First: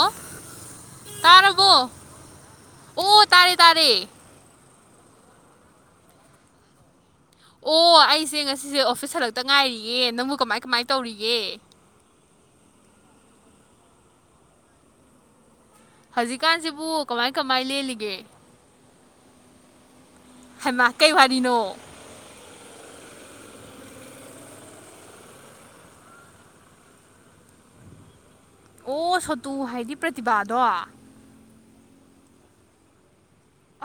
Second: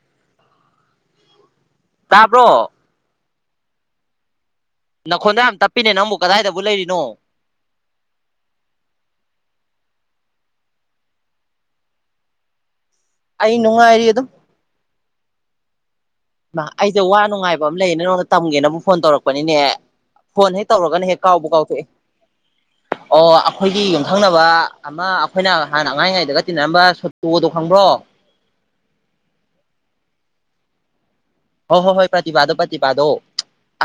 ꯑꯣ ꯇꯥꯔꯕꯣ ꯇꯥꯕ꯭ꯔꯣ ꯑꯣ ꯇꯥꯔꯦ ꯇꯥꯔꯦ ꯅꯈꯣꯟꯗꯣ ꯌꯥꯝ ꯇꯞꯄꯤꯅꯦ ꯅꯪꯕꯨ ꯀꯗꯥꯏꯗꯕꯨ ꯂꯩꯔꯤꯅꯣ ꯑꯣ ꯑꯩꯁꯦ ꯉꯁꯤꯁꯦ ꯑꯣꯐꯤꯁ ꯍꯜꯂꯛꯇ ꯉꯥꯏꯔꯤꯌꯦ ꯅꯪꯕꯨ ꯀꯃꯥꯏ ꯀꯃꯥꯏ ꯇꯧꯔꯤꯒꯦ ꯑꯩ ꯅꯨꯡꯉꯥꯏꯔꯤ ꯑꯗꯨꯝ ꯍꯩꯃ ꯑꯩꯁꯦ ꯍꯧꯖꯤꯛꯀꯥꯟꯁꯤꯕꯨ ꯋꯥ ꯀꯃꯥꯏ ꯅꯨꯡꯉꯥꯏꯕ ꯀꯃꯥꯏ ꯑꯃ ꯂꯩꯌꯦꯅ ꯂꯦꯜꯂꯤꯒꯦ ꯅꯪꯅꯣꯟꯗ ꯇꯝꯒꯦꯅꯕꯨ ꯐꯣꯟ ꯇꯧꯔꯛꯄꯅꯤꯅꯦ ꯐꯣꯟ ꯍꯦꯛ ꯍꯩꯃꯥ ꯇꯧꯔꯒꯅ ꯀꯩ ꯍꯦꯛ ꯀꯥꯎꯕꯨ ꯋꯥꯔꯤꯅꯣ ꯀꯥꯎꯊꯣꯛꯑꯦ ꯑꯣ ꯑꯩꯈꯣꯏꯒꯤ ꯌꯨꯝꯊꯪꯅꯕ ꯑꯃ ꯑꯩꯈꯣꯏꯅ ꯍꯥꯟꯅ ꯑꯉꯥꯡ ꯑꯣꯢꯔꯤ ꯉꯥꯢꯗꯒ ꯇꯤꯟꯅꯔꯝꯕ ꯁꯣꯇꯣꯗꯣ ꯈꯪ ꯕ꯭ꯔꯣ ꯑꯣ ꯁꯣꯇꯨ ꯍꯥꯏꯗꯤ ꯄ꯭ꯔꯇꯤꯚꯥꯗꯣ ꯍꯣꯏ ꯍꯣꯏ ꯍꯣꯏ ꯄ꯭ꯔꯇꯤꯚꯥꯗꯣ ꯄ꯭ꯔꯇꯤꯚꯥꯗꯣ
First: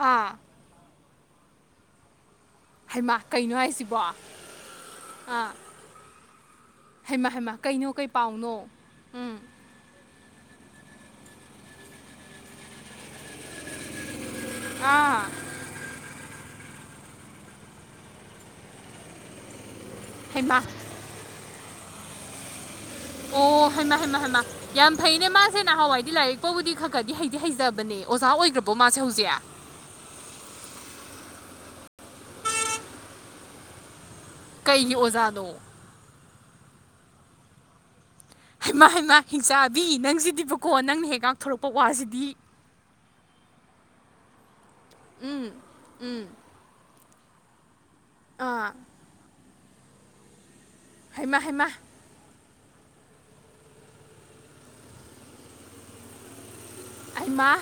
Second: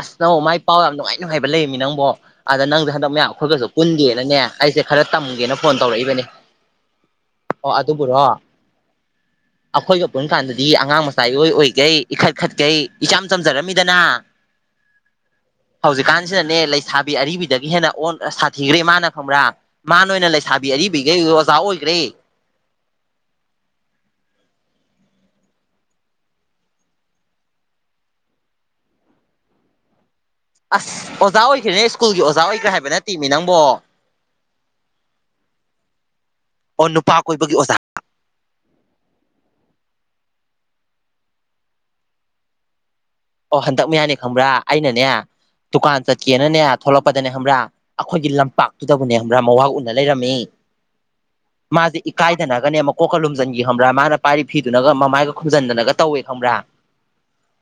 ꯑꯁ ꯅꯣ ꯃꯥꯏ ꯄꯥꯎ ꯌꯥꯝ ꯅꯨꯡꯉꯥꯏ ꯅꯨꯡꯉꯥꯏꯕ ꯂꯩꯌꯦꯃꯤ ꯅꯪꯕꯣ ꯑꯗ ꯅꯪꯁꯦ ꯍꯟꯗꯛ ꯍꯩꯃꯥ ꯃꯌꯥꯝ ꯀꯩꯅꯣ ꯑꯩꯈꯣꯏꯒꯁꯨ ꯍꯥꯏꯁꯤꯕꯣ ꯄꯨꯟꯗꯦꯅꯅꯦ ꯑꯩꯁꯦ ꯈꯔ ꯇꯝꯒꯦꯅ ꯐꯣꯟ ꯇꯧꯔꯛꯏꯕꯅꯦ ꯍꯩꯃ ꯍꯩꯃ ꯑꯣ ꯀꯩꯅꯣ ꯀꯩ ꯑꯗꯨꯕꯨꯔꯣ ꯄꯥꯎꯅꯣ ꯎꯝ ꯂꯨꯍꯣꯡ ꯀꯥꯟꯗꯗꯤ ꯑꯉꯥꯡ ꯃꯆꯥ ꯢꯑꯣꯏ ꯑꯣꯏꯒꯩ ꯏꯈꯠ ꯈꯠꯀꯩ ꯏꯆꯝ ꯆꯝꯖꯔꯝꯃꯤꯗꯅ ꯑꯥ ꯍꯧꯖꯤꯛꯀꯥꯟꯁꯤꯅꯅꯦ ꯂꯩꯁꯥꯕꯤ ꯕꯤ ꯑꯔꯤꯕꯗꯒꯤ ꯍꯦꯟꯅ ꯑꯣ ꯁꯥꯊꯤꯈ꯭ꯔꯦ ꯃꯥꯅ ꯈꯪꯕ꯭ꯔꯥ ꯃꯥꯅ ꯑꯣꯏꯅ ꯍꯩꯃꯥ ꯂꯩꯁꯥꯕꯤ ꯑꯔꯤꯕꯤꯒꯩ ꯑꯣꯖꯥ ꯑꯣꯏ ꯒ꯭ꯔꯦ ꯑꯣ ꯍꯩꯃꯥꯍꯥꯏꯩꯃ ꯍꯥꯏꯃ ꯌꯥꯝ ꯐꯩꯅꯦ ꯃꯥꯁꯦ ꯅꯍꯥꯟꯋꯥꯏꯗꯤ ꯂꯥꯏꯔꯤꯛ ꯐꯥꯎꯕꯨꯗꯤ ꯈꯔ ꯈꯗꯤ ꯍꯩꯗꯤ ꯍꯩꯖꯕꯅꯦ ꯅꯦ ꯑꯣꯖꯥ ꯑꯣꯏꯒ꯭ꯔꯕꯣ ꯃꯥꯁꯦ ꯍꯧꯖꯤꯛ ꯑꯁ ꯑꯣꯖꯥ ꯑꯣꯏꯈ꯭ꯔꯦ ꯁ꯭ꯀꯨꯜꯒꯤ ꯑꯣꯖꯥ ꯑꯣꯏꯒ꯭ꯔꯦ ꯍꯥꯏꯕ ꯅꯠꯇꯦ ꯃꯤ ꯅꯪꯕꯣ ꯀꯩꯒꯤ ꯑꯣꯖꯥꯅꯣ ꯑꯣ ꯅꯨꯄꯥ ꯀꯣꯏꯕꯒꯤ ꯑꯣꯖꯥ ꯍꯩꯃꯥ ꯍꯩꯃꯥ ꯍꯤꯡꯆꯥꯕꯤ ꯅꯪꯁꯤꯗꯤꯕꯀꯣ ꯅꯪꯅ ꯍꯦꯛ ꯉꯥꯛꯊꯣꯔꯛꯄ ꯋꯥꯁꯤꯗꯤ ꯑꯣ ꯍꯟꯗꯛ ꯃꯌꯥꯅꯦ ꯈꯪꯕ꯭ꯔꯥ ꯑꯩꯅꯅꯦ ꯎꯝ ꯗꯨꯀꯥꯟ ꯎꯝ ꯆꯠꯀꯦꯅꯅꯦ ꯊꯣꯛꯂꯛꯄꯗꯅꯦ ꯈꯪꯕ꯭ꯔꯥ ꯑꯩꯈꯣꯏꯒꯤ ꯑꯥ ꯂꯝꯄꯥꯛꯇꯨꯗꯕꯨꯅꯦ ꯈꯪꯕ꯭ꯔꯥ ꯃꯋꯥ ꯎꯅ ꯂꯩꯔꯝꯃꯦ ꯍꯩꯃꯥ ꯍꯩꯃꯥ ꯃꯥꯗꯤ ꯏꯀꯥꯏ ꯇꯅꯒꯅꯦ ꯃꯀꯣꯛꯀ ꯂꯨꯝꯖꯤꯟꯈꯤ ꯈꯪꯕ꯭ꯔꯥ ꯃꯥꯅ ꯄꯥꯏꯔꯤ ꯐꯤꯗꯨꯅꯒ ꯃꯃꯥꯏꯒ ꯈꯨꯝꯖꯤꯟꯗꯅꯒ ꯇꯧꯋꯦ ꯈꯪꯕ꯭꯭ꯔꯥ ꯑꯩꯃꯥ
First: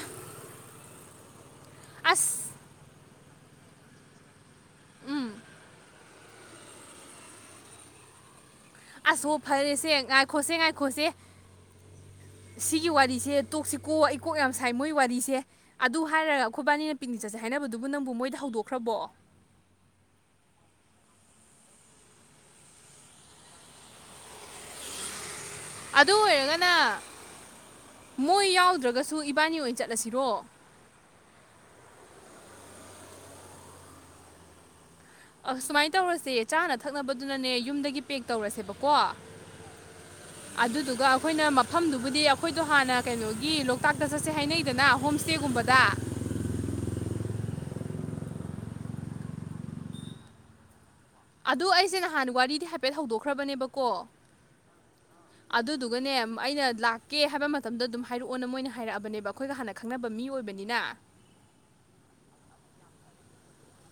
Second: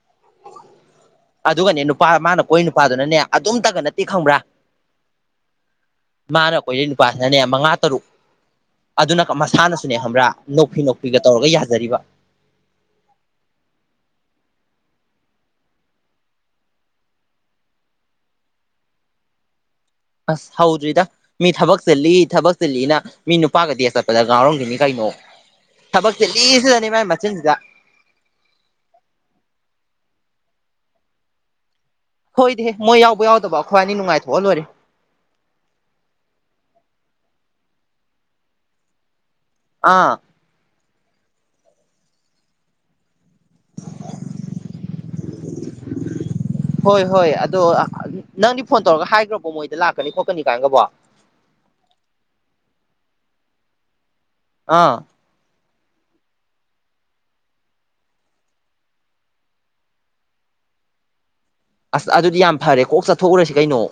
ꯑꯗꯨꯒꯅꯦ ꯅꯨꯄꯥ ꯃꯥꯅ ꯑꯁ ꯀꯣꯏ ꯅꯨꯄꯥꯗꯨꯅꯅꯦ ꯑꯗꯨꯝꯇꯒ ꯅꯠꯇꯦ ꯈꯪꯕ꯭ꯔꯥ ꯎꯝ ꯃꯥꯅ ꯀꯣꯏꯅꯔꯤ ꯅꯨꯄꯥꯁꯤꯅꯅꯦ ꯃꯉꯥ ꯇꯔꯨꯛ ꯑꯗꯨꯅ ꯑꯁ ꯀ ꯍꯣ ꯃꯁꯥꯅꯁꯨꯅꯦ ꯐꯔꯦꯁꯦ ꯈꯪꯕ꯭ꯔꯥ ꯉꯥꯏꯈꯣꯁꯦ ꯅꯣꯛꯐꯤ ꯉꯥꯏꯈꯣꯁꯦ ꯅꯣꯛꯐꯤꯒ ꯇꯧꯔꯒ ꯌꯥꯖꯔꯤꯕ ꯁꯤꯒꯤ ꯋꯥꯔꯤꯁꯦ ꯇꯣꯛꯁꯤꯀꯣ ꯑꯩ ꯀꯣꯛ ꯌꯥꯝ ꯁꯥꯏ ꯃꯣꯏ ꯋꯥꯔꯤꯁꯦ ꯑꯗꯨ ꯍꯥꯏꯔꯒ ꯑꯩꯈꯣꯏꯕꯥꯏꯅꯤꯅ ꯄꯤꯛꯅꯤꯛ ꯆꯠꯁꯦ ꯍꯥꯏꯅꯕꯗꯨꯕꯨ ꯅꯪꯕꯨ ꯃꯣꯏꯗ ꯍꯧꯗꯣꯛꯈ꯭ꯔꯕꯣ [inaudible] ꯑꯁ ꯍꯧꯗ꯭ꯔꯤꯗ ꯃꯤ ꯊꯕꯛ ꯆꯂꯤ ꯊꯕꯛ ꯆꯤꯜꯂꯤꯅ ꯃꯤ ꯅꯨꯄꯥꯒ ꯗꯦꯠ ꯆꯠꯄꯗ ꯉꯥꯎꯔꯝꯒꯤꯅꯤ ꯀꯩꯅꯣ ꯅꯣ ꯑꯗꯨ ꯑꯣꯏꯔꯒꯅ ꯃꯣꯏ ꯌꯥꯎꯗ꯭ꯔꯒꯁꯨ ꯏꯕꯥꯅꯤ ꯑꯣꯏꯅ ꯆꯠꯂꯁꯤꯔꯣ ꯍꯣꯏꯗꯍꯦ ꯃꯣꯏ ꯌꯥꯎꯕ ꯌꯥꯎꯗꯕ ꯑꯩꯈꯣꯏꯋꯥꯅꯤ ꯅꯨꯡꯉꯥꯏꯊꯣꯛꯑ ꯂꯣꯏꯔꯦ ꯑꯁ ꯁꯨꯃꯥꯏꯅ ꯇꯧꯔꯁꯦ ꯆꯥꯅ ꯊꯛꯅꯕꯗꯨꯅꯅꯦ ꯌꯨꯝꯗꯒꯤ ꯄꯦꯛ ꯇꯧꯔꯁꯦꯕꯀꯣ ꯑꯥ ꯑꯗꯨꯗꯨꯒ ꯑꯩꯈꯣꯏꯅ ꯃꯐꯝꯗꯨꯕꯨꯗꯤ ꯑꯩꯈꯣꯏꯗꯣ ꯍꯥꯟꯅ ꯀꯩꯅꯣꯒꯤ ꯂꯣꯛꯇꯥꯛꯇ ꯆꯠꯁꯦ ꯍꯥꯏꯅꯩꯗꯅ ꯍꯣꯝꯁ꯭ꯇꯦꯒꯨꯝꯕꯗ ꯑ ꯅꯪꯗꯤ ꯐꯣꯟ ꯇꯧꯔꯒ ꯍꯥꯢꯒ꯭ꯔꯕꯣ ꯃꯣꯏꯗ ꯂꯥꯛꯀꯅꯤ ꯈꯣꯠꯀꯅꯤ ꯀꯥꯏꯒꯕꯣ ꯑꯗꯨ ꯑꯩꯁꯦ ꯅꯍꯥꯟ ꯋꯥꯔꯤꯗꯤ ꯍꯥꯏꯐꯦꯠ ꯍꯧꯗꯣꯛꯈ꯭ꯔꯕꯅꯦꯕꯀꯣ ꯑꯥ ꯑꯗꯨꯗꯨꯒꯅꯦ ꯑꯩꯅ ꯂꯥꯛꯀꯦ ꯍꯥꯏꯕ ꯃꯇꯝꯗ ꯑꯗꯨꯝ ꯍꯥꯏꯔꯛꯑꯣꯅ ꯃꯣꯏꯅ ꯍꯥꯏꯔꯛꯑꯕꯅꯦꯕ ꯑꯩꯈꯣꯏꯒ ꯍꯥꯟꯅ ꯈꯪꯅꯕ ꯃꯤ ꯑꯣꯏꯕ ꯅꯤꯅ ꯑꯁ ꯑꯗꯨꯗꯤ ꯌꯥꯝ ꯐꯔꯦ ꯀꯣꯛ ꯆꯠꯊꯣꯛꯎꯔꯁꯤ ꯀꯩꯅꯣ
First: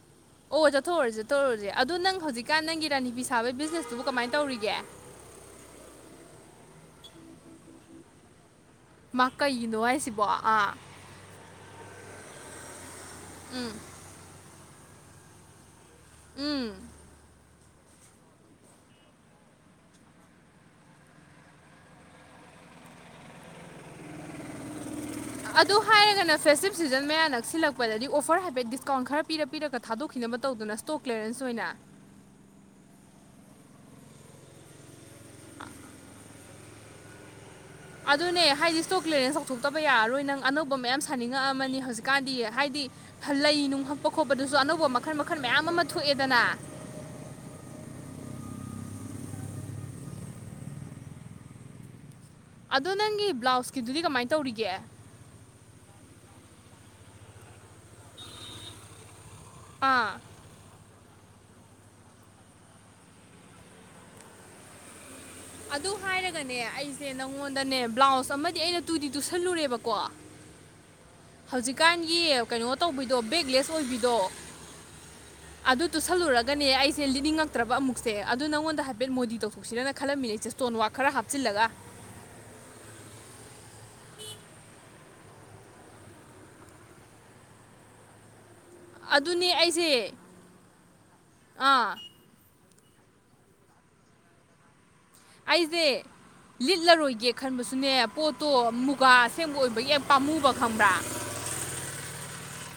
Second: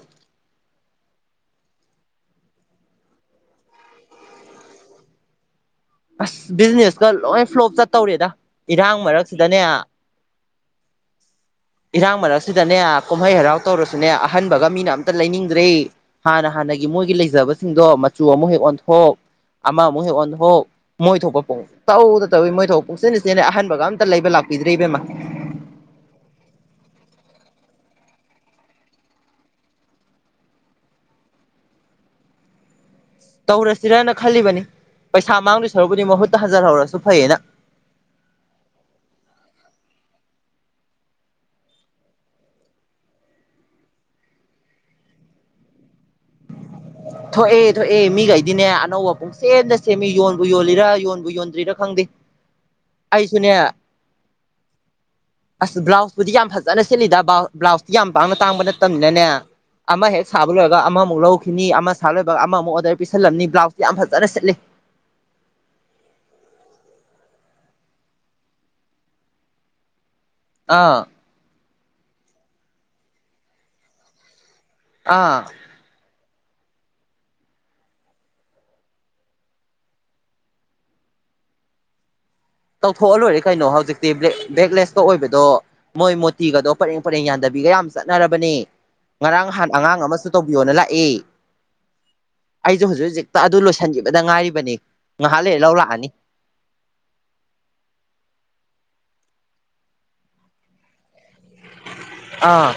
ꯑꯣ ꯆꯠꯊꯣꯛꯎꯔꯁꯦ ꯆꯠꯊꯣꯛꯎꯔꯨꯔꯁꯦ ꯑꯗꯣ ꯅꯪ ꯍꯧꯖꯤꯛꯀꯥꯟ ꯅꯪꯒꯤ ꯔꯥꯅꯤ ꯐꯤ ꯁꯥꯕꯒꯤ ꯕꯤꯖꯤꯅꯦꯁꯇꯨꯕꯨ ꯀꯃꯥꯏꯅ ꯇꯧꯔꯤꯒꯦ [inaudible] ꯑꯁ ꯕꯤꯖꯤꯅꯦꯁꯀ ꯂꯣꯏ ꯐ꯭ꯂꯣꯞ ꯆꯠꯇꯧꯔꯦꯗ ꯏꯔꯥꯡ ꯃꯥ ꯃꯔꯛꯁꯤꯗꯅꯦ ꯀꯩꯒꯤꯅꯣ ꯍꯥꯏꯁꯤꯕꯣ ꯑꯥ ꯏꯔꯥꯡ ꯃꯔꯛꯁꯤꯗꯅꯦ ꯀꯨꯝꯍꯩ ꯍꯔꯥꯎ ꯇꯧꯔꯁꯨꯅꯦ ꯑꯍꯟꯕꯒ ꯃꯤꯅ ꯑꯝꯇ ꯂꯩꯅꯤꯡꯗ꯭ꯔꯦ ꯍꯥꯟꯅ ꯎꯝ ꯍꯥꯟꯅꯒꯤ ꯃꯣꯏꯒꯤ ꯂꯩꯖꯕꯁꯤꯡꯗꯣ ꯃꯆꯨ ꯑꯃꯨꯛ ꯍꯦꯛ ꯑꯣꯟꯊꯣꯛ ꯑꯃꯃꯨꯛ ꯍꯦꯛ ꯑꯣꯟꯊꯣꯛ ꯃꯣꯏ ꯊꯣꯛꯄ ꯄꯨꯡꯇꯧ ꯇꯧꯏ ꯃꯣꯏ ꯊꯣꯛꯄ ꯄꯨꯡꯁꯤꯟꯗ ꯁꯤꯖꯤꯟꯅꯩ ꯑꯍꯟꯕꯒ ꯑꯝ ꯑꯇ ꯂꯩꯕ ꯂꯥꯛꯄꯤꯗ꯭ꯔꯦ ꯏꯕꯦꯝꯃ ꯑꯗꯨ ꯍꯥꯏꯔꯒꯅ ꯐꯦꯁꯇꯤꯞ ꯁꯤꯖꯟ ꯃꯌꯥ ꯅꯛꯁꯤꯜꯂꯛꯄꯗꯗꯤ ꯑꯣꯐꯔ ꯍꯥꯏꯐꯦꯠ ꯗꯤꯁꯀꯥꯎꯟ ꯈꯔ ꯄꯤꯔ ꯄꯤꯔꯒ ꯊꯥꯗꯣꯛꯈꯤꯅꯕ ꯇꯧꯗꯅ ꯁ꯭ꯇꯣꯛ ꯀ꯭ꯂꯤꯌꯥꯔꯦꯟꯁ ꯑꯣꯏꯅ [inaudible] ꯇꯧꯔꯁꯤꯔ ꯈꯜꯂꯤꯕꯅꯤ ꯄꯩꯁꯥ ꯃꯥꯡꯗꯣꯏ ꯁꯔꯨꯛꯄꯨꯗꯤ ꯃꯍꯨꯠꯇ ꯍꯟꯖꯤꯜꯍꯧꯔꯁꯨ ꯐꯩꯌꯦꯅ ꯑꯗꯨꯅꯦ ꯍꯥꯏꯗꯤ ꯏꯁꯇꯣꯛ ꯀ꯭ꯂꯤꯌꯥꯔꯦꯟꯁ ꯇꯧꯊꯣꯛꯇꯕ ꯌꯥꯔꯔꯣꯏ ꯅꯪ ꯑꯅꯧꯕ ꯃꯌꯥꯝ ꯁꯥꯅꯤꯡꯉꯛꯑꯃꯅꯤ ꯍꯧꯖꯤꯛꯀꯥꯟꯗꯤ ꯍꯥꯏꯗꯤ ꯗꯤ ꯂꯩ ꯅꯨꯡ ꯍꯛꯄ ꯈꯣꯠꯄꯗꯁꯨ ꯑꯅꯧꯕ ꯃꯈꯜ ꯃꯈꯜ ꯃꯌꯥꯝ ꯑꯃ ꯊꯣꯛꯑꯦꯗꯅ ꯊꯣꯛꯑꯦ ꯊꯣꯛꯑꯦ ꯃꯤꯒꯩꯗꯤꯅꯦ ꯑꯅꯧꯕ ꯄꯨꯝꯁꯦꯝꯗ ꯁꯦꯝꯃꯤ ꯌꯣꯟꯕꯨ ꯌꯣꯜꯂꯤꯔꯥ ꯌꯣꯟꯕꯨ ꯌꯣꯟꯗ꯭ꯔꯤꯔꯥ ꯈꯪꯗꯦ ꯑꯗꯣ ꯅꯪꯒꯤ ꯑꯩꯁꯨꯅꯦ ꯕ꯭ꯂꯥꯎꯁꯀꯤꯗꯨꯗꯤ ꯀꯃꯥꯏꯅ ꯇꯧꯔꯤꯒꯦ ꯑꯁ ꯕ꯭ꯂꯥꯎꯁꯇꯨꯗꯤ ꯌꯥꯝ ꯐꯖꯅ ꯁꯦꯠꯂꯤꯗ ꯕꯥꯎ ꯕ꯭ꯂꯥꯎꯁꯇꯤ ꯌꯥꯝ ꯄꯥꯡꯅ ꯇꯥꯡꯕ ꯅꯠꯇꯕꯅꯤꯅꯅꯦ ꯑꯥ ꯑꯃꯍꯦꯛ ꯁꯥꯕ ꯂꯣꯏꯔꯒ ꯑꯃꯃꯨꯛ ꯑꯃꯨꯛ ꯂꯧꯈꯤꯅꯤ ꯑꯃ ꯁꯥ ꯂꯣꯏꯕ ꯑꯃꯃꯨꯛ ꯑꯣꯔꯗꯔ ꯄꯤꯁꯜꯂꯝꯅꯤ ꯕ꯭ꯂꯥꯎꯁꯇꯤ ꯌꯥꯝ ꯐꯖꯅ ꯁꯤꯠꯂꯤ ꯑꯗꯨ ꯍꯥꯏꯔꯒꯅꯦ ꯑꯩꯁꯦ ꯅꯪꯉꯣꯟꯗꯅꯦ ꯕ꯭ꯂꯥꯎꯁ ꯑꯃꯗꯤ ꯑꯩꯅ ꯇꯨꯗꯤ ꯇꯨꯁꯜꯂꯨꯔꯦꯕꯀꯣ ꯑꯥ ꯍꯧꯖꯤꯛꯀꯥꯟꯒꯤ ꯀꯩꯅꯣ ꯇꯧꯕꯤꯗꯣ ꯕꯦꯛꯂꯦꯁ ꯑꯣꯏꯕꯤꯗꯣ ꯑꯥ ꯑꯗꯨ ꯇꯨꯁꯜꯂꯨꯔ ꯒꯅꯦ ꯑꯩꯁꯦ ꯂꯤꯠꯅꯤꯡꯉꯛꯇ꯭ꯔꯕ ꯑꯃꯨꯛꯁꯦ ꯑꯗꯨ ꯅꯉꯣꯟꯗ ꯍꯥꯏꯐꯦꯠ ꯃꯣꯗꯤ ꯇꯧꯊꯣꯛꯁꯤꯔꯅ ꯈꯜꯂꯝꯃꯤꯅꯦ ꯏꯁꯇꯣꯟꯋꯥꯛ ꯈꯔ ꯍꯥꯞꯆꯤꯜꯂꯒ ꯇꯧꯊꯣꯛꯑ ꯂꯣꯏꯔꯦ ꯀꯩꯅꯣ ꯍꯧꯖꯤꯛꯇꯤ ꯕ꯭ꯂꯦꯛꯂꯦꯁ ꯑꯣꯏꯕꯗꯣ ꯃꯣꯏ ꯃꯣꯇꯤꯒꯗꯣ ꯄꯔꯦꯡ ꯄꯔꯦꯡ ꯌꯥꯟꯗꯕꯤꯒ ꯌꯥꯝ ꯆꯠꯅꯔꯕꯅꯦ ꯉꯔꯥꯡ ꯑꯗꯨꯅꯦ ꯍꯥꯟ ꯑꯩꯁꯦ ꯑꯉꯥꯡ ꯑꯃꯁꯨ ꯇꯧꯕꯤꯌꯣꯅ ꯂꯥꯛꯑꯦ ꯑꯥ ꯑꯩꯁꯨ ꯍꯧꯖꯤꯛ ꯍꯧꯖꯤꯛꯇ ꯑꯗꯨ ꯂꯣꯏꯁꯤꯟꯈꯤꯕꯗ ꯉꯥꯏꯔꯤꯕꯅꯤ ꯉꯥꯏꯍꯥꯛ ꯂꯩꯔ ꯂꯧ ꯑꯩꯁꯦ ꯂꯥꯛꯑꯅꯤ ꯂꯤꯠꯂꯔꯣꯏꯒꯦ ꯈꯟꯕꯁꯨꯅꯦ ꯄꯣꯠꯇꯣ ꯃꯨꯒꯥ ꯑꯁꯦꯡꯕ ꯑꯣꯏꯕꯒꯤ ꯌꯥꯥꯝ ꯄꯥꯝꯃꯨꯕ ꯈꯪꯕ꯭ꯔꯥ ꯑꯥ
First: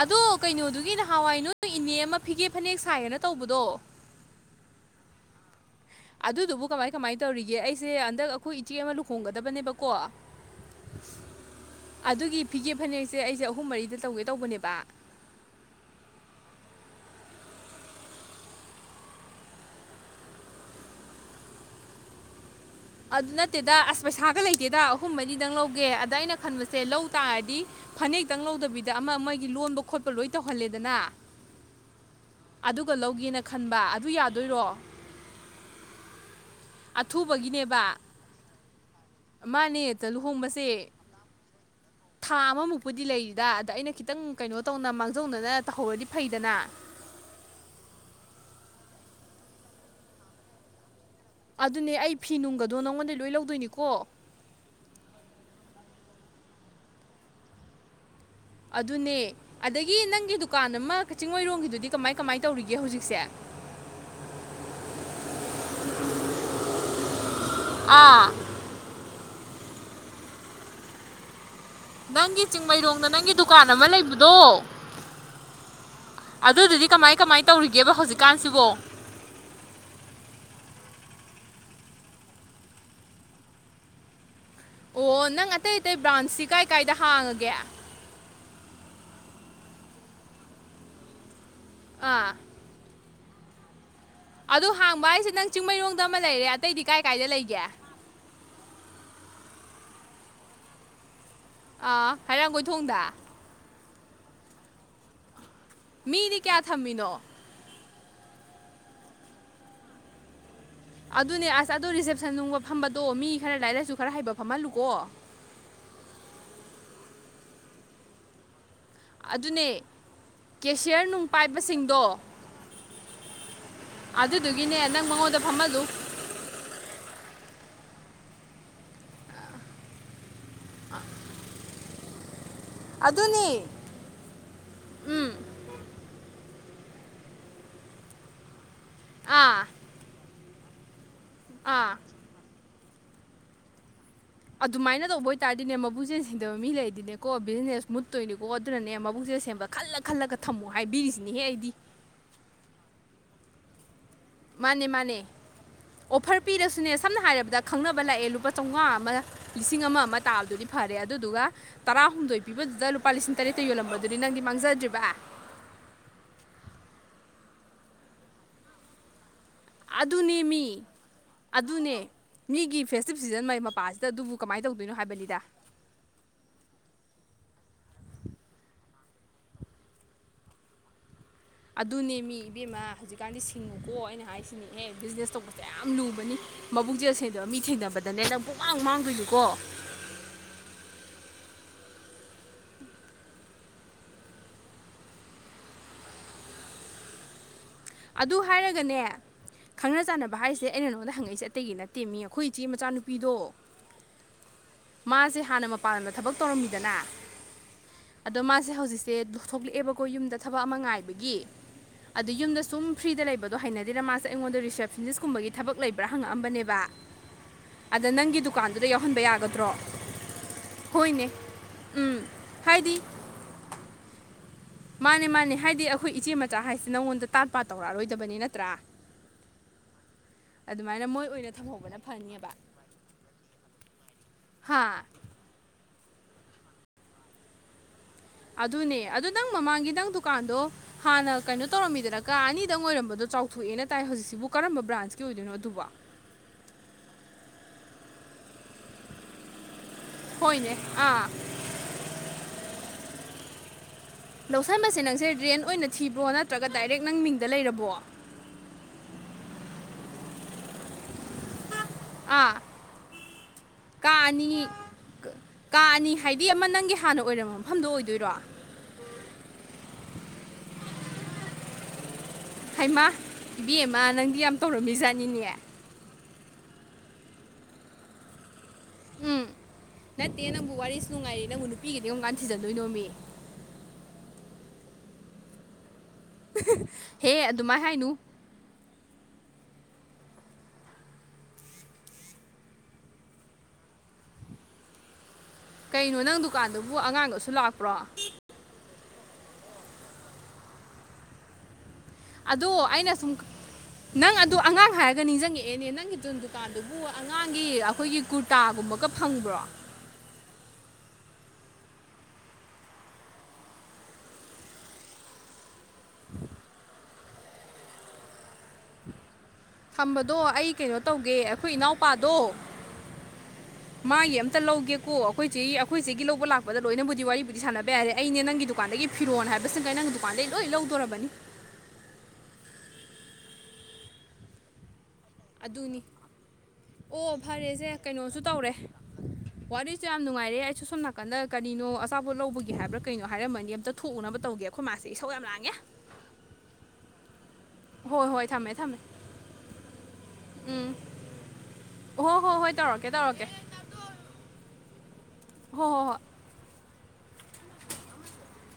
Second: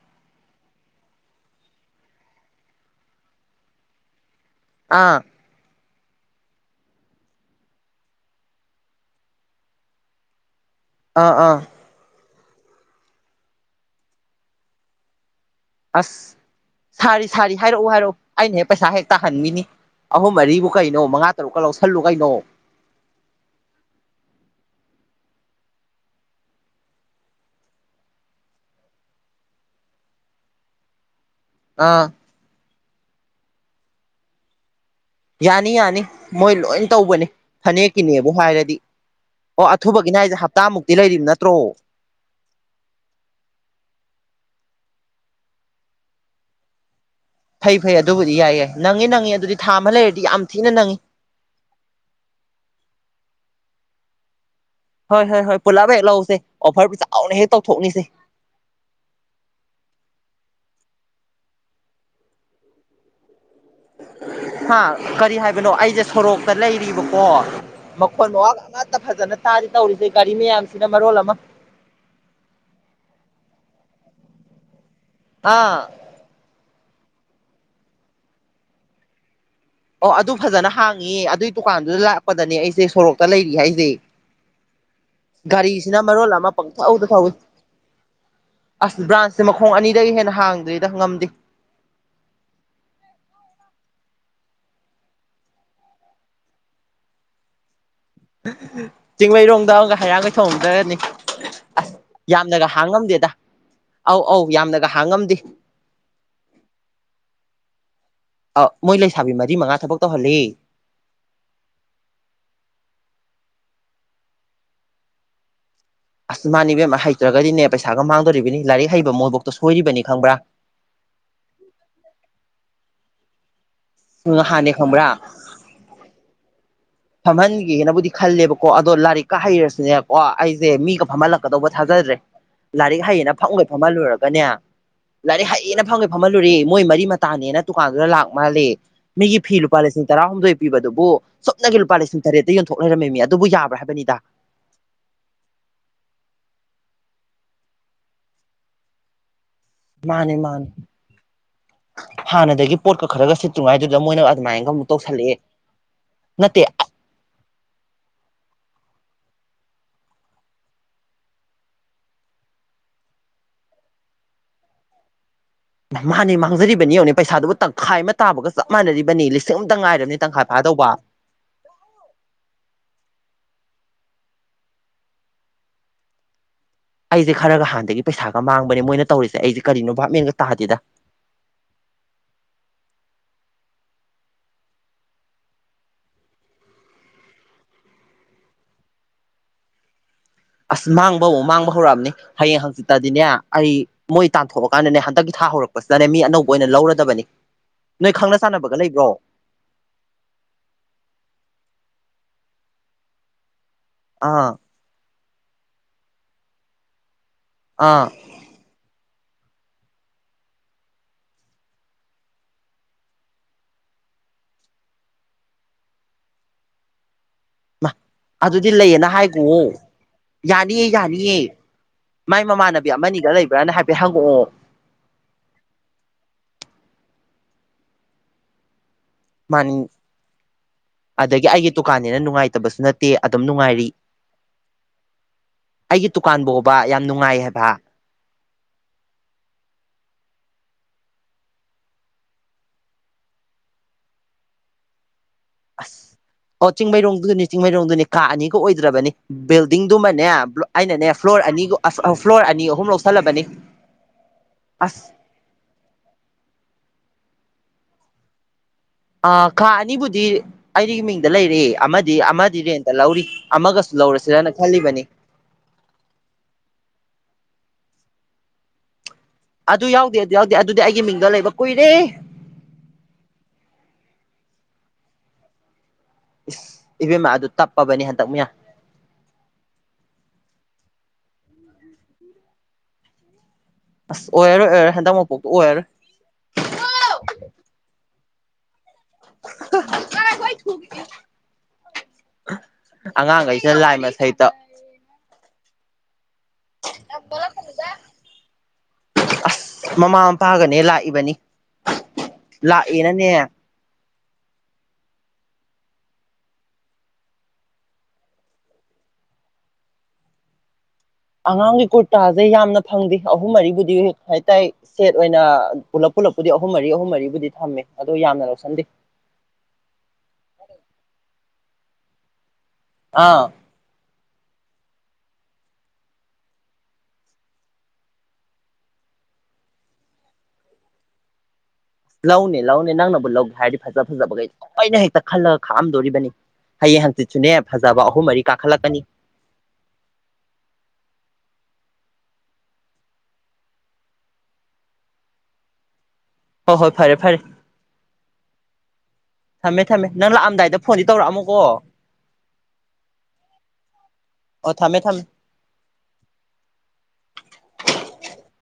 ꯑꯗꯣ ꯀꯩꯅꯣꯗꯨꯒꯤ ꯅꯍꯥꯟꯋꯥꯏ ꯅꯣꯢ ꯏꯅꯦ ꯑꯃ ꯐꯤꯒꯦ ꯐꯅꯦꯛ ꯁꯥꯏꯌꯦꯅ ꯇꯧꯕꯗꯣ ꯑꯥ ꯑꯗꯨꯗꯨꯕꯨ ꯀꯃꯥꯏ ꯀꯃꯥꯏꯅ ꯇꯧꯔꯤꯒꯦ ꯑꯩꯁꯦ ꯍꯟꯗꯛ ꯑꯩꯈꯣꯏ ꯏꯆꯦ ꯑꯃ ꯂꯨꯍꯣꯡꯒꯗꯕꯅꯦꯕꯀꯣ ꯑꯥ ꯑꯥ ꯑꯗꯨꯒꯤ ꯐꯤꯒꯦ ꯐꯅꯦꯛꯁꯦ ꯑꯩꯁꯦ ꯑꯍꯨꯝ ꯃꯔꯤꯗ ꯇꯧꯒꯦ ꯇꯧꯕꯅꯦꯕ ꯑꯁ ꯁꯥꯔꯤ ꯁꯥꯔꯤ ꯍꯥꯏꯔꯛꯎ ꯍꯥꯏꯔꯛꯎ ꯑꯩꯅ ꯍꯦꯛ ꯄꯩꯁꯥ ꯍꯦꯛ ꯇꯥꯍꯟꯕꯤꯅꯤ ꯑꯍꯨꯝ ꯃꯔꯤꯕꯨ ꯀꯩꯅꯣ ꯃꯉꯥ ꯇꯔꯨꯛꯀ ꯂꯧꯁꯜꯂꯨ ꯀꯩꯅꯣ ꯑꯗꯨ ꯅꯠꯇꯦꯗ ꯑꯁ ꯄꯩꯁꯥꯒ ꯂꯩꯇꯦꯗ ꯑꯍꯨꯝ ꯃꯔꯤꯗꯪ ꯂꯧꯒꯦ ꯑꯗ ꯑꯩꯅ ꯈꯟꯕꯁꯦ ꯂꯧ ꯇꯥꯔꯗꯤ ꯐꯅꯦꯛꯇꯪ ꯂꯧꯗꯕꯤꯗ ꯑꯃ ꯃꯣꯢꯒꯤ ꯂꯣꯟꯕ ꯈꯣꯠꯄ ꯂꯣꯏ ꯇꯧꯍꯜꯂꯦꯗꯅ ꯑꯥ ꯑꯗꯨꯒ ꯂꯧꯒꯦꯅ ꯈꯟꯕ ꯑꯗꯨ ꯌꯥꯗꯣꯏꯔꯣ ꯌꯥꯅꯤ ꯌꯥꯅꯤ ꯃꯣꯏ ꯂꯣꯏ ꯇꯧꯕꯅꯤ ꯑꯊꯨꯕꯒꯤꯅꯦꯕ ꯐꯅꯦꯛꯀꯤꯅꯦꯕꯨ ꯍꯥꯏꯔꯗꯤ ꯑꯣ ꯃꯥꯅꯦ ꯇ ꯑꯊꯨꯕꯒꯤꯅꯤ ꯍꯥꯏꯁꯦ ꯂꯨꯍꯣꯡꯕꯁꯦ ꯍꯞꯇꯥꯃꯨꯛꯇꯤ ꯂꯩꯔꯤꯕ ꯅꯠꯇ꯭ꯔꯣ ꯊꯥ ꯑꯃꯃꯨꯛꯄꯨꯗꯤ ꯂꯩꯔꯤꯗ ꯑꯗ ꯑꯩꯅ ꯈꯤꯇꯪ ꯀꯩꯅꯣ ꯇꯧꯅ ꯃꯥꯡꯖꯧꯅꯅ ꯇꯧꯍꯧꯔꯗꯤ ꯐꯩꯗꯅ ꯐꯩ ꯐꯩ ꯑꯗꯨꯕꯨꯗꯤ ꯌꯥꯏ ꯌꯥꯏ ꯅꯪꯉꯤ ꯅꯪꯉꯤ ꯑꯗꯨꯗꯤ ꯊꯥ ꯑꯃ ꯂꯩꯔꯗꯤ ꯌꯥꯝ ꯊꯤꯅ ꯅꯪꯏ ꯑꯗꯨꯅꯦ ꯑꯩ ꯐꯤ ꯅꯨꯡꯒꯗꯣ ꯅꯉꯣꯟꯗꯩ ꯂꯣꯏ ꯂꯧꯗꯣꯏꯅꯤꯀꯣ ꯍꯣꯏ ꯍꯣꯏ ꯍꯣꯏ ꯄꯨꯂꯥꯕ ꯍꯦꯛ ꯂꯎꯁꯦ ꯑꯣꯐꯔ ꯆꯥꯎꯅ ꯍꯦꯛ ꯇꯧꯊꯣꯛꯅꯤꯁꯦ ꯑꯗꯨꯅꯦ ꯑꯗꯒꯤ ꯅꯪꯒꯤ ꯗꯨꯀꯥꯟ ꯑꯃ ꯆꯤꯡꯃꯩꯔꯣꯡꯒꯤꯗꯨꯗꯤ ꯀꯃꯥꯏ ꯀꯃꯥꯏ ꯇꯧꯔꯤꯒꯦ ꯍꯧꯖꯤꯛꯁꯦ ꯍꯥ ꯀꯔꯤ ꯍꯥꯏꯕꯅꯣ ꯑꯩꯁꯦ ꯁꯣꯔꯣꯛꯇ ꯂꯩꯔꯤꯕꯀꯣ ꯃꯈꯣꯟ ꯑꯥ ꯃꯥꯋꯥꯒ ꯑꯃꯠꯇ ꯐꯖꯅ ꯇꯥꯗꯦ ꯇꯧꯔꯤꯁꯦ ꯒꯥꯔꯤ ꯃꯌꯥꯝꯁꯤꯅ ꯃꯔꯣꯜ ꯑꯃ ꯅꯪꯒꯤ ꯆꯤꯡꯃꯩꯔꯣꯡꯗ ꯅꯪꯒꯤ ꯗꯨꯀꯥꯟ ꯑꯃ ꯂꯩꯕꯗꯣ ꯑꯥ ꯑꯗꯨꯗꯨꯗꯤ ꯀꯃꯥꯏ ꯀꯃꯥꯏꯅ ꯇꯧꯔꯤꯒꯦꯕ ꯍꯧꯖꯤꯛꯀꯥꯟꯁꯤꯕꯣ ꯑꯣ ꯑꯗꯨ ꯐꯖꯅ ꯍꯥꯡꯉꯤꯌꯦ ꯑꯗꯨꯏ ꯗꯨꯀꯥꯟꯗꯨꯗ ꯂꯥꯛꯄꯗꯅꯦ ꯑꯩꯁꯦ ꯁꯣꯔꯣꯛꯇ ꯂꯩꯔꯤ ꯍꯥꯏꯁꯦ ꯑꯣ ꯅꯪ ꯑꯇꯩ ꯑꯇꯩ ꯒꯥꯔꯤꯁꯤꯅ ꯃꯔꯣꯜ ꯕ꯭ꯔꯥꯟꯁꯇꯤ ꯑꯃ ꯀꯥꯏ ꯄꯪ ꯀꯥꯏꯗ ꯊꯧꯗ ꯊꯧꯏ ꯍꯥꯡꯉꯒꯦ ꯑꯁ ꯕ꯭ꯔꯥꯟꯁ ꯁꯤ ꯃꯈꯣꯡ ꯑꯅꯤꯗꯒꯤ ꯍꯦꯟꯅ ꯍꯥꯡꯗ꯭ꯔꯤꯗ ꯉꯝꯗꯦ ꯑꯥ ꯑꯗꯨ ꯍꯥꯡꯕ ꯍꯥꯏꯁꯦ ꯅꯪ ꯆꯤꯡꯃꯩꯔꯣꯡꯗ ꯑꯃ ꯂꯩꯔꯦ ꯑꯇꯩꯗꯤ ꯀꯥꯏ ꯀꯥꯏꯗ ꯂꯩꯒꯦ ꯆꯤꯡꯃꯩꯔꯣꯡꯗ ꯑꯃꯒ ꯍꯩꯔꯥꯡꯒꯣꯢꯊꯣꯡꯗꯒꯅꯤ ꯑꯁ ꯑꯥ ꯌꯥꯝꯅꯒ ꯍꯩꯔꯥꯡꯒꯣꯏꯊꯣꯡꯗ ꯍꯥꯡꯉꯝꯗꯦꯗ ꯑꯧ ꯑꯧ ꯌꯥꯝꯅꯒ ꯍꯥꯡ ꯉꯝꯗꯦ ꯃꯤꯗꯤ ꯀꯌꯥ ꯊꯝꯃꯤꯅꯣ ꯑ ꯃꯣꯏ ꯂꯩꯁꯥꯕꯤ ꯃꯔꯤ ꯃꯉꯥ ꯊꯕꯛ ꯇꯧꯍꯜꯂꯦ ꯑꯗꯨꯅꯦ ꯑꯁ ꯑꯗꯨ ꯔꯤꯁꯦꯞꯁꯟ ꯅꯨꯡꯒ ꯐꯝꯕꯗꯣ ꯃꯤ ꯈꯔ ꯂꯥꯏꯔꯤꯛ ꯂꯥꯢꯁꯨ ꯈꯔ ꯍꯩꯕ ꯐꯝꯍꯜꯂꯨꯀꯣ ꯑꯁ ꯃꯥꯅꯤ ꯏꯕꯦꯝꯃ ꯍꯩꯇ꯭ꯔꯒꯗꯤꯅꯦ ꯄꯩꯁꯥꯒ ꯃꯥꯡꯗꯣꯔꯤꯕꯅꯤ ꯂꯥꯏꯔꯤꯛ ꯍꯩꯕ ꯃꯣꯏꯕꯨꯛꯇ ꯑꯗꯨꯅꯦ ꯁꯣꯏꯔꯤꯕꯅꯤ ꯈꯪꯕ꯭ꯔꯥ ꯀꯦꯁꯤꯌꯔ ꯅꯨꯡ ꯄꯥꯏꯕꯁꯤꯡꯗꯣ ꯅꯍꯥꯟꯅꯦ ꯑꯗꯨꯗꯨꯒꯤꯅꯦ ꯅꯪ ꯈꯪꯕ꯭ꯔꯥ ꯃꯉꯣꯟꯗ ꯐꯝꯍꯜꯂꯨ ꯐꯝꯍꯟꯒꯦꯅꯕꯨꯗꯤ ꯈꯜꯂꯦꯕꯀꯣ ꯑꯗꯣ ꯂꯥꯏꯔꯤꯛꯀꯥ ꯍꯩꯔꯁꯨꯅꯦꯕꯀꯣ ꯑꯩꯁꯦ ꯃꯤꯒ ꯐꯝꯍꯜꯂꯛꯀꯗꯧꯕ ꯊꯥꯖꯗ꯭ꯔꯦ ꯂꯥꯏꯔꯤꯛ ꯍꯩꯌꯦꯅ ꯐꯝꯒꯩ ꯐꯝꯍꯜꯂꯨꯔꯒꯅꯦ ꯎꯝ ꯂꯥꯏꯔꯤꯛ ꯍꯩꯌꯦꯅ ꯐꯝꯒꯩ ꯐꯝꯍꯜꯂꯨꯔꯦ ꯃꯣꯏ ꯃꯔꯤ ꯃꯇꯥꯅꯦꯅ ꯗꯨꯀꯥꯟꯗꯨꯗ ꯂꯥꯛ ꯃꯥꯜꯂꯦ ꯃꯤꯒꯤ ꯐꯤ ꯑꯥ ꯂꯨꯄꯥ ꯂꯤꯁꯤꯡ ꯇꯔꯥꯍꯨꯝꯗꯣꯏ ꯄꯤꯕꯗꯨꯕꯨ ꯁꯨꯞꯅꯒꯤ ꯂꯨꯄꯥ ꯑꯥ ꯂꯤꯁꯤꯡ ꯇꯔꯦꯠꯇ ꯌꯣꯟꯊꯣꯛ ꯂꯩꯔꯝꯃꯦꯃꯤ ꯑꯗꯨꯕꯨ ꯌꯥꯕ꯭ꯔꯥ ꯍꯥꯏꯕꯅꯤꯗ ꯑꯗꯨꯃꯥꯏꯅ ꯇꯧꯕ ꯑꯣꯏꯇꯥꯥꯔꯗꯤꯅꯦ ꯃꯕꯨꯛꯆꯦꯜ ꯁꯦꯡꯗꯕ ꯃꯤ ꯂꯩꯗꯤꯅꯦꯀꯣ ꯕꯤꯖꯤꯅꯦꯁ ꯃꯨꯠꯇꯣꯏꯅꯤꯀꯣ ꯑꯗꯨꯅꯅꯦ ꯃꯕꯨꯛꯆꯦꯜ ꯁꯦꯡꯕ ꯈꯜꯂ ꯈꯜꯂꯒ ꯃꯥꯅꯤ ꯃꯥꯅꯤ ꯊꯝꯃꯣ ꯍꯥꯏꯕꯤꯔꯤꯁꯤꯅꯦꯍꯦ ꯑꯩꯗꯤ ꯍꯥꯟꯅꯗꯒꯤ ꯄꯣꯠꯀ ꯈꯔꯒ ꯁꯤꯠ ꯇꯨꯉꯥꯏꯗꯨ ꯑꯗꯨꯃꯥꯏꯟꯒ ꯃꯥꯅꯦ ꯑꯃꯨꯛ ꯃꯥꯅꯦ ꯇꯧꯁꯜꯂꯛꯑꯦ ꯑꯣꯐꯔ ꯅꯠꯇꯦ ꯄꯤꯔꯁꯨꯅꯦ ꯁꯝꯅ ꯍꯥꯏꯔꯕꯗ ꯈꯪꯅꯕ ꯂꯥꯛꯑꯦ ꯂꯨꯄꯥ ꯆꯧꯉꯥ ꯑꯃ ꯂꯤꯁꯤꯡ ꯑꯃ ꯑꯃ ꯇꯥꯕꯗꯨꯗꯤ ꯐꯔꯦ ꯑꯗꯨꯗꯨꯒ ꯇꯔꯥꯍꯨꯝꯗꯣꯏ ꯄꯤꯕꯗꯨꯗ ꯂꯨꯄꯥ ꯂꯤꯁꯤꯡ ꯇꯔꯦꯠꯇ ꯌꯣꯜꯂꯝꯕꯗꯨꯗꯤ ꯅꯪꯗꯤ ꯃꯥꯡꯖꯗ꯭ꯔꯤꯕ ꯃ ꯃꯥꯅꯦ ꯃꯥꯡꯖꯔꯤꯕꯅꯤ ꯌꯦꯡꯉꯨꯅꯦ ꯄꯩꯁꯥꯗꯨꯕꯨ ꯇꯪꯈꯥꯏ ꯑꯃ ꯇꯥꯕꯒ ꯆꯞ ꯃꯥꯟꯅꯔꯤꯕꯅꯦ ꯂꯤꯁ ꯑꯗꯨꯅꯦ ꯃꯤ ꯑꯗꯨꯅꯦ ꯃꯤꯒꯤ ꯐꯦꯁꯇꯤꯚ ꯁꯤꯖꯟꯕꯩ ꯃꯄꯥꯁꯤꯗ ꯑꯗꯨꯕꯨ ꯀꯃꯥꯏꯅ ꯇꯧꯗꯣꯏꯅꯣ ꯍꯥꯏꯕꯅꯤꯗ ꯑꯩꯖꯦ ꯈꯔꯒ ꯍꯥꯟꯅꯗꯒꯤ ꯄꯩꯁꯥꯒ ꯃꯥꯡꯕꯅꯦ ꯃꯣꯏꯅ ꯇꯧꯔꯤꯁꯦ ꯑꯩꯖꯦ ꯀꯔꯤꯅꯣ ꯚꯥꯞꯃꯦꯟꯒ ꯇꯥꯗꯦꯗ ꯑꯗꯨꯅꯦ ꯃꯤ ꯏꯕꯦꯝꯃ ꯍꯧꯖꯤꯛꯀꯥꯟꯗꯤ ꯁꯤꯡꯉꯨꯀꯣ ꯑꯩꯅ ꯍꯥꯏꯁꯤꯅꯤꯍꯦ ꯕꯤꯖꯤꯅꯦꯁ ꯇꯧꯕꯁꯦ ꯌꯥꯝ ꯂꯨꯕꯅꯤ ꯃꯕꯨꯛꯆꯦꯜ ꯁꯦꯡꯗꯕ ꯃꯤ ꯊꯦꯡꯅꯕꯗꯅꯦ ꯅꯪ ꯄꯨꯛꯃꯥꯡ ꯃꯥꯡꯗꯣꯏꯅꯤꯀꯣ [unintelligible] ꯑꯁ ꯃꯥꯡꯕꯑꯣ ꯃꯥꯡꯕ ꯍꯧꯔꯛꯑꯕꯅꯤ ꯍꯌꯦꯡ ꯍꯪꯆꯤꯠꯇꯗꯤꯅꯦ ꯑꯩ ꯃꯣꯏ ꯇꯥꯟꯊꯣꯛ ꯑꯥꯀꯥꯟꯗꯅꯦ ꯍꯟꯗꯛꯀꯤ ꯊꯥ ꯊꯥ ꯍꯧꯔꯛꯄꯁꯤꯗꯅꯦ ꯃꯤ ꯑꯅꯧꯕ ꯑꯣꯏꯅ ꯂꯧꯔꯗꯕꯅꯤ ꯅꯣꯏ ꯑꯗꯨ ꯈꯪꯅ ꯆꯥꯟꯅꯕꯒ ꯍꯥꯏꯔꯒꯅꯦ ꯂꯩꯕ꯭ꯔꯣ ꯈꯪꯅ ꯆꯥꯟꯅꯕ ꯍꯥꯏꯁꯦ ꯑꯩꯅ ꯅꯉꯣꯟꯗ ꯍꯪꯉꯛꯏꯁꯦ ꯑꯇꯩꯒꯤ ꯅꯠꯇꯦ ꯃꯤ ꯑꯈꯨꯏ ꯆꯦ ꯃꯆꯥꯅꯨꯄꯤꯗꯣ ꯑꯥ ꯃꯥꯁꯦ ꯍꯥꯟꯅ ꯃꯄꯥꯟ ꯂꯝꯗ ꯊꯕꯛ ꯇꯧꯔꯝꯃꯤꯗꯅ ꯑꯥ ꯑꯗꯣ ꯃꯥꯁꯦ ꯍꯧꯖꯤꯛ ꯁꯦ ꯊꯣ ꯊꯣꯛꯂꯛꯑꯦꯕꯀꯣ ꯌꯨꯝꯗ ꯊꯕꯛ ꯑꯃ ꯉꯥꯏꯕꯒꯤ ꯑꯗ ꯌꯨꯝꯗ ꯁꯨꯝ ꯐ꯭ꯔꯤꯗ ꯂꯩꯕꯗꯣ ꯍꯩꯅꯗꯦꯅ ꯃꯥꯁꯦ ꯑꯩꯉꯣꯟꯗ ꯔꯤꯁꯦꯞꯁꯟꯅꯤꯁꯀꯨꯝꯕꯒꯤ ꯊꯕꯛ ꯂꯩꯕ꯭ꯔꯥ ꯍꯪꯉꯛꯑꯝꯕꯅꯦꯕ ꯃꯥ ꯑꯗ ꯅꯪꯒꯤ ꯑꯗꯨꯗꯤ ꯗꯨꯀꯥꯟꯗꯨꯗ ꯂꯩꯌꯦꯅ ꯌꯥꯎꯍꯟꯕ ꯍꯥꯏꯒꯣ ꯌꯥꯒꯗ꯭ꯔꯣ ꯌꯥꯅꯤꯌꯦ ꯍꯣꯏꯅꯦ ꯌꯥꯅꯤꯌꯦ ꯎꯝ ꯃꯥꯏ ꯃꯃꯥꯟꯅꯕꯤ ꯍꯥꯏꯗꯤ ꯑꯃꯅꯤꯒ ꯂꯩꯕ꯭ꯔꯥꯅ ꯍꯥꯏꯐꯦꯠ ꯍꯪꯉꯛꯑꯣ ꯃꯥꯅꯦ ꯃꯥꯅꯦ ꯍꯥꯏꯗꯤ ꯑꯈꯣꯏ ꯏꯆꯦ ꯃꯆꯥ ꯍꯥꯏꯁꯦ ꯅꯪꯉꯣꯟꯗ ꯇꯥꯠ ꯄꯥꯠ ꯇꯧꯔꯛꯑꯔꯣꯏꯗꯕꯅꯦ ꯅꯠꯇ꯭ꯔꯥ ꯃꯥꯅꯤ ꯑꯗꯨꯃꯥꯏꯅ ꯃꯣꯏ ꯑꯗꯒꯤ ꯑꯣꯏꯅ ꯑꯩꯒꯤ ꯊꯝꯍꯧꯕꯅ ꯇꯨꯀꯥꯟꯅꯦꯅ ꯐꯅꯤꯕ ꯅꯨꯡꯉꯥꯏꯇꯕꯁꯨ ꯅꯠꯇꯦ ꯑꯗꯨꯝ ꯅꯨꯡꯉꯥꯏꯔꯤ ꯍꯥꯥ ꯑꯩꯒꯤ ꯇꯨꯀꯥꯟꯕꯣꯕ ꯌꯥꯝ ꯅꯨꯡꯉꯥꯏ ꯍꯥꯏꯕ ꯑꯗꯨꯅꯦ ꯑꯗꯨ ꯅꯪ ꯃꯃꯥꯡꯒꯤ ꯅꯪ ꯗꯨꯀꯥꯟꯗꯣ ꯍꯥꯟꯅ ꯀꯩꯅꯣ ꯇꯧꯔꯝꯃꯤꯗꯅ ꯀꯥ ꯑꯅꯤꯗꯪ ꯑꯣꯏꯔꯝꯕꯗꯣ ꯆꯥꯎꯊꯣꯛꯑꯦꯅ ꯇꯥꯏ ꯍꯧꯖꯤꯛꯁꯤꯕꯨ ꯀꯔꯝꯕ ꯕ꯭ꯔꯥꯟꯁ ꯑꯁ ꯑꯣ ꯆꯤꯡꯃꯩꯔꯣꯡꯗꯨꯅꯤ ꯆꯤꯡꯃꯩꯔꯣꯡꯗꯨꯅꯤ ꯀꯥ ꯑꯅꯤꯒ ꯑꯣꯏꯗ꯭ꯔꯕꯅꯤ ꯕꯤꯜ ꯗꯤꯡꯗꯨꯃꯅꯦ ꯕ꯭ꯂꯣ ꯍꯣꯏꯅꯦ ꯑꯩꯅꯅꯦ ꯑꯥ ꯐ꯭ꯂꯣꯔ ꯑꯅꯤꯒ ꯑꯁ ꯑ ꯐ꯭ꯂꯣꯔ ꯑꯅꯤ ꯑꯍꯨꯝ ꯂꯧꯁꯜꯂꯕꯅꯤ ꯂꯧꯁꯟꯕꯁꯦ ꯑꯁ ꯅꯪꯁꯦ ꯔꯦꯟ ꯑꯣꯏꯅ ꯊꯤꯕ꯭ꯔꯣ ꯅꯠꯇ꯭ꯔꯒ ꯗꯥꯏꯔꯦꯛ ꯅꯪ ꯃꯤꯡꯗ ꯂꯩꯔꯕꯣ ꯑꯥ ꯀꯥ ꯑꯅꯤꯕꯨꯗꯤ ꯑꯩꯒꯤ ꯃꯤꯡꯗ ꯂꯩꯔꯦ ꯑꯃꯗꯤ ꯑꯥ ꯑꯃꯗꯤ ꯔꯦꯟꯠꯇ ꯂꯧꯔꯤ ꯑꯃꯒꯁꯨ ꯀꯥ ꯑꯅꯤ ꯂꯧꯔꯁꯤꯔꯅ ꯈꯜꯂꯤꯕꯅꯤ ꯀꯥ ꯑꯅꯤ ꯍꯥꯏꯗꯤ ꯑꯃ ꯅꯪꯒꯤ ꯍꯥꯟꯅ ꯑꯣꯏꯔꯝꯕ ꯃꯐꯝꯗꯣ ꯑꯣꯏꯗꯣꯏꯔꯣ ꯑꯗꯨ ꯌꯥꯎꯗꯦ ꯑꯗꯨ ꯌꯥꯎꯗꯦ ꯑꯗꯨꯗꯤ ꯑꯩꯒꯤ ꯃꯤꯡꯗ ꯂꯩꯕ ꯀꯨꯏꯔꯦ ꯍꯩꯃꯥ ꯏꯕꯦꯝꯃ ꯅꯪꯗꯤ ꯌꯥꯝ ꯇꯧꯔꯝꯃꯤ ꯖꯥꯠꯅꯤꯅꯦ ꯏꯁ ꯏꯕꯦꯝꯃ ꯑꯗꯨ ꯇꯞꯄꯕꯅꯦ ꯍꯟꯇꯛ ꯃꯌꯥ ꯎꯝ ꯅꯠꯇꯦ ꯅꯪꯕꯨ ꯋꯥꯔꯤꯁꯨ ꯅꯨꯡꯉꯥꯏꯔꯤ ꯅꯪꯕꯨ ꯅꯨꯄꯤꯒꯗꯤ ꯀꯝꯀꯥꯟ ꯊꯤꯖꯟꯗꯣꯏꯅꯣꯃꯤ ꯑꯁ ꯑꯣꯏꯔꯔꯣꯢ ꯑꯣꯏꯔꯔꯣꯢ ꯍꯟꯗꯛ ꯃꯄꯣꯛꯄꯧ ꯑꯣꯏꯔꯔꯣꯢ [unintelligible] ꯍꯦ ꯑꯗꯨꯃꯥꯏ ꯍꯥꯏꯅꯨ ꯍ ꯉꯥꯢꯈꯣꯍꯩꯠ ꯊꯨꯒꯤꯖꯤ ꯑꯉꯥꯡꯈꯩꯁꯤꯅ ꯂꯥꯏꯃ ꯁꯩꯇ ꯀꯩꯅꯣ ꯅꯪ ꯗꯨꯀꯥꯟꯗꯨꯕꯨ ꯑꯉꯥꯡꯒꯁꯨ ꯂꯥꯛꯄ꯭ꯔꯣ ꯑꯁ ꯃꯃꯥ ꯃꯄꯥꯒꯅꯦ ꯂꯥꯛꯏꯕꯅꯤ ꯑꯗꯣ ꯑꯩꯅ ꯂꯥꯛꯑꯦꯅꯅꯦ ꯁꯨꯝ ꯅꯪ ꯑꯗꯨ ꯑꯉꯥꯡ ꯍꯥꯏꯔꯒ ꯅꯤꯡꯖꯪꯉꯛꯑꯦ ꯑꯦꯅꯦ ꯅꯪꯒꯤ ꯗꯨꯟ ꯗꯨꯀꯥꯟꯗꯨꯕꯨ ꯑꯉꯥꯡꯒꯤ ꯑꯈꯣꯏꯒꯤ ꯀꯨꯔꯇꯥꯒꯨꯝꯕꯒ ꯐꯪꯕ꯭ꯔꯣ [inaudible] ꯑꯉꯥꯡꯒꯤ ꯀꯨꯔꯇꯥꯖꯦ ꯌꯥꯝꯅ ꯐꯪꯗꯦ ꯑꯍꯨꯝ ꯃꯔꯤꯕꯨꯗꯤ ꯀꯩ ꯍꯥꯏ ꯇꯥꯏ ꯁꯦꯠ ꯑꯣꯏꯅ ꯄꯨꯂꯞ ꯄꯨꯂꯞ ꯕꯨꯗꯤ ꯑꯍꯨꯝ ꯃꯔꯤ ꯑꯍꯨꯝ ꯃꯔꯤꯕꯨꯗꯤ ꯊꯝꯃꯦ ꯑꯗꯣ ꯌꯥꯝꯅ ꯂꯧꯁꯟꯗꯦ ꯊꯝꯕꯗꯣ ꯑꯩ ꯀꯩꯅꯣ ꯇꯧꯒꯦ ꯑꯩꯈꯣꯏ ꯏꯅꯥꯎꯄꯥꯗꯣ ꯑꯥ ꯃꯥꯒꯤ ꯑꯃꯝꯇ ꯂꯧꯒꯦꯀꯣ ꯑꯩꯈꯣꯏ ꯆꯦꯒꯤ ꯑꯩꯈꯣꯏ ꯆꯦꯒꯤ ꯂꯧꯕ ꯂꯥꯛꯄꯗ ꯂꯣꯏꯅꯕꯨꯗꯤ ꯋꯥꯔꯤꯕꯨꯗꯤ ꯁꯥꯟꯅꯕ ꯌꯥꯔꯦ ꯑꯩꯅꯦ ꯅꯪꯒꯤ ꯗꯨꯀꯥꯟꯗꯒꯤ ꯐꯤꯔꯣꯟ ꯍꯥꯏꯕꯁꯤꯒꯩ ꯅꯪꯒꯤ ꯗꯨꯀꯥꯟꯗꯩ ꯂꯣꯏ ꯂꯧꯗꯣꯔꯕꯅꯤ ꯂꯧꯅꯦ ꯂꯧꯅꯦ ꯅꯪꯅꯕꯨ ꯂꯧꯒꯦ ꯍꯥꯏꯔꯗꯤ ꯐꯖ ꯐꯖꯕꯒꯩ ꯂꯣꯢꯅ ꯍꯦꯛꯇ ꯈꯜꯂꯒ ꯑꯗꯨꯅꯤ ꯈꯥꯛꯑꯝꯗꯣꯔꯤꯕꯅꯤ ꯍꯌꯦꯡ ꯑꯣ ꯍꯪꯆꯤꯠꯁꯨꯅꯦ ꯐꯔꯦꯁꯦ ꯐꯖꯕ ꯑꯍꯨꯝ ꯀꯩꯅꯣꯁꯨ ꯃꯔꯤ ꯇꯧꯔꯦ ꯀꯥꯈꯠꯂꯛꯀꯅꯤ ꯋꯥꯔꯤꯁꯨ ꯌꯥꯝ ꯅꯨꯡꯉꯥꯏꯔꯦ ꯑꯩꯁꯨ ꯁꯣꯝ ꯅꯥꯀꯟꯗ ꯀꯂꯤꯅꯣ ꯑꯆꯥꯄꯣꯠ ꯂꯧꯕꯒꯤ ꯍꯥꯏꯕ꯭ꯔꯥ ꯀꯩꯅꯣ ꯍꯥꯏꯔꯝꯕꯅꯤ ꯑꯝꯇ ꯊꯣꯛꯎꯅꯕ ꯇꯧꯒꯦ ꯈꯣꯏ ꯃꯥꯁꯦ ꯏꯁꯧ ꯌꯥꯝ ꯂꯥꯡꯉꯦ ꯍꯣ ꯍꯣꯏ ꯐꯔꯦ ꯐꯔꯦ ꯍꯣꯏ ꯍꯣꯏ ꯊꯝꯃꯦ ꯊꯝꯃꯦ ꯊꯝꯃꯦ ꯊꯝꯃꯦ ꯅꯪ ꯂꯥꯛꯑꯝꯗꯥꯏꯗ ꯎꯝ ꯐꯣꯟꯗꯤ ꯇꯧꯔꯛꯑꯝꯃꯣꯀꯣ ꯍꯣ ꯍꯣ ꯍꯣꯏ ꯇꯧꯔꯛꯀꯦ ꯇꯧꯔꯛꯀꯦ ꯑꯣ ꯊꯝꯃꯦ ꯊꯝ ꯍꯣ ꯍꯣ ꯍꯣꯏ [inaudible]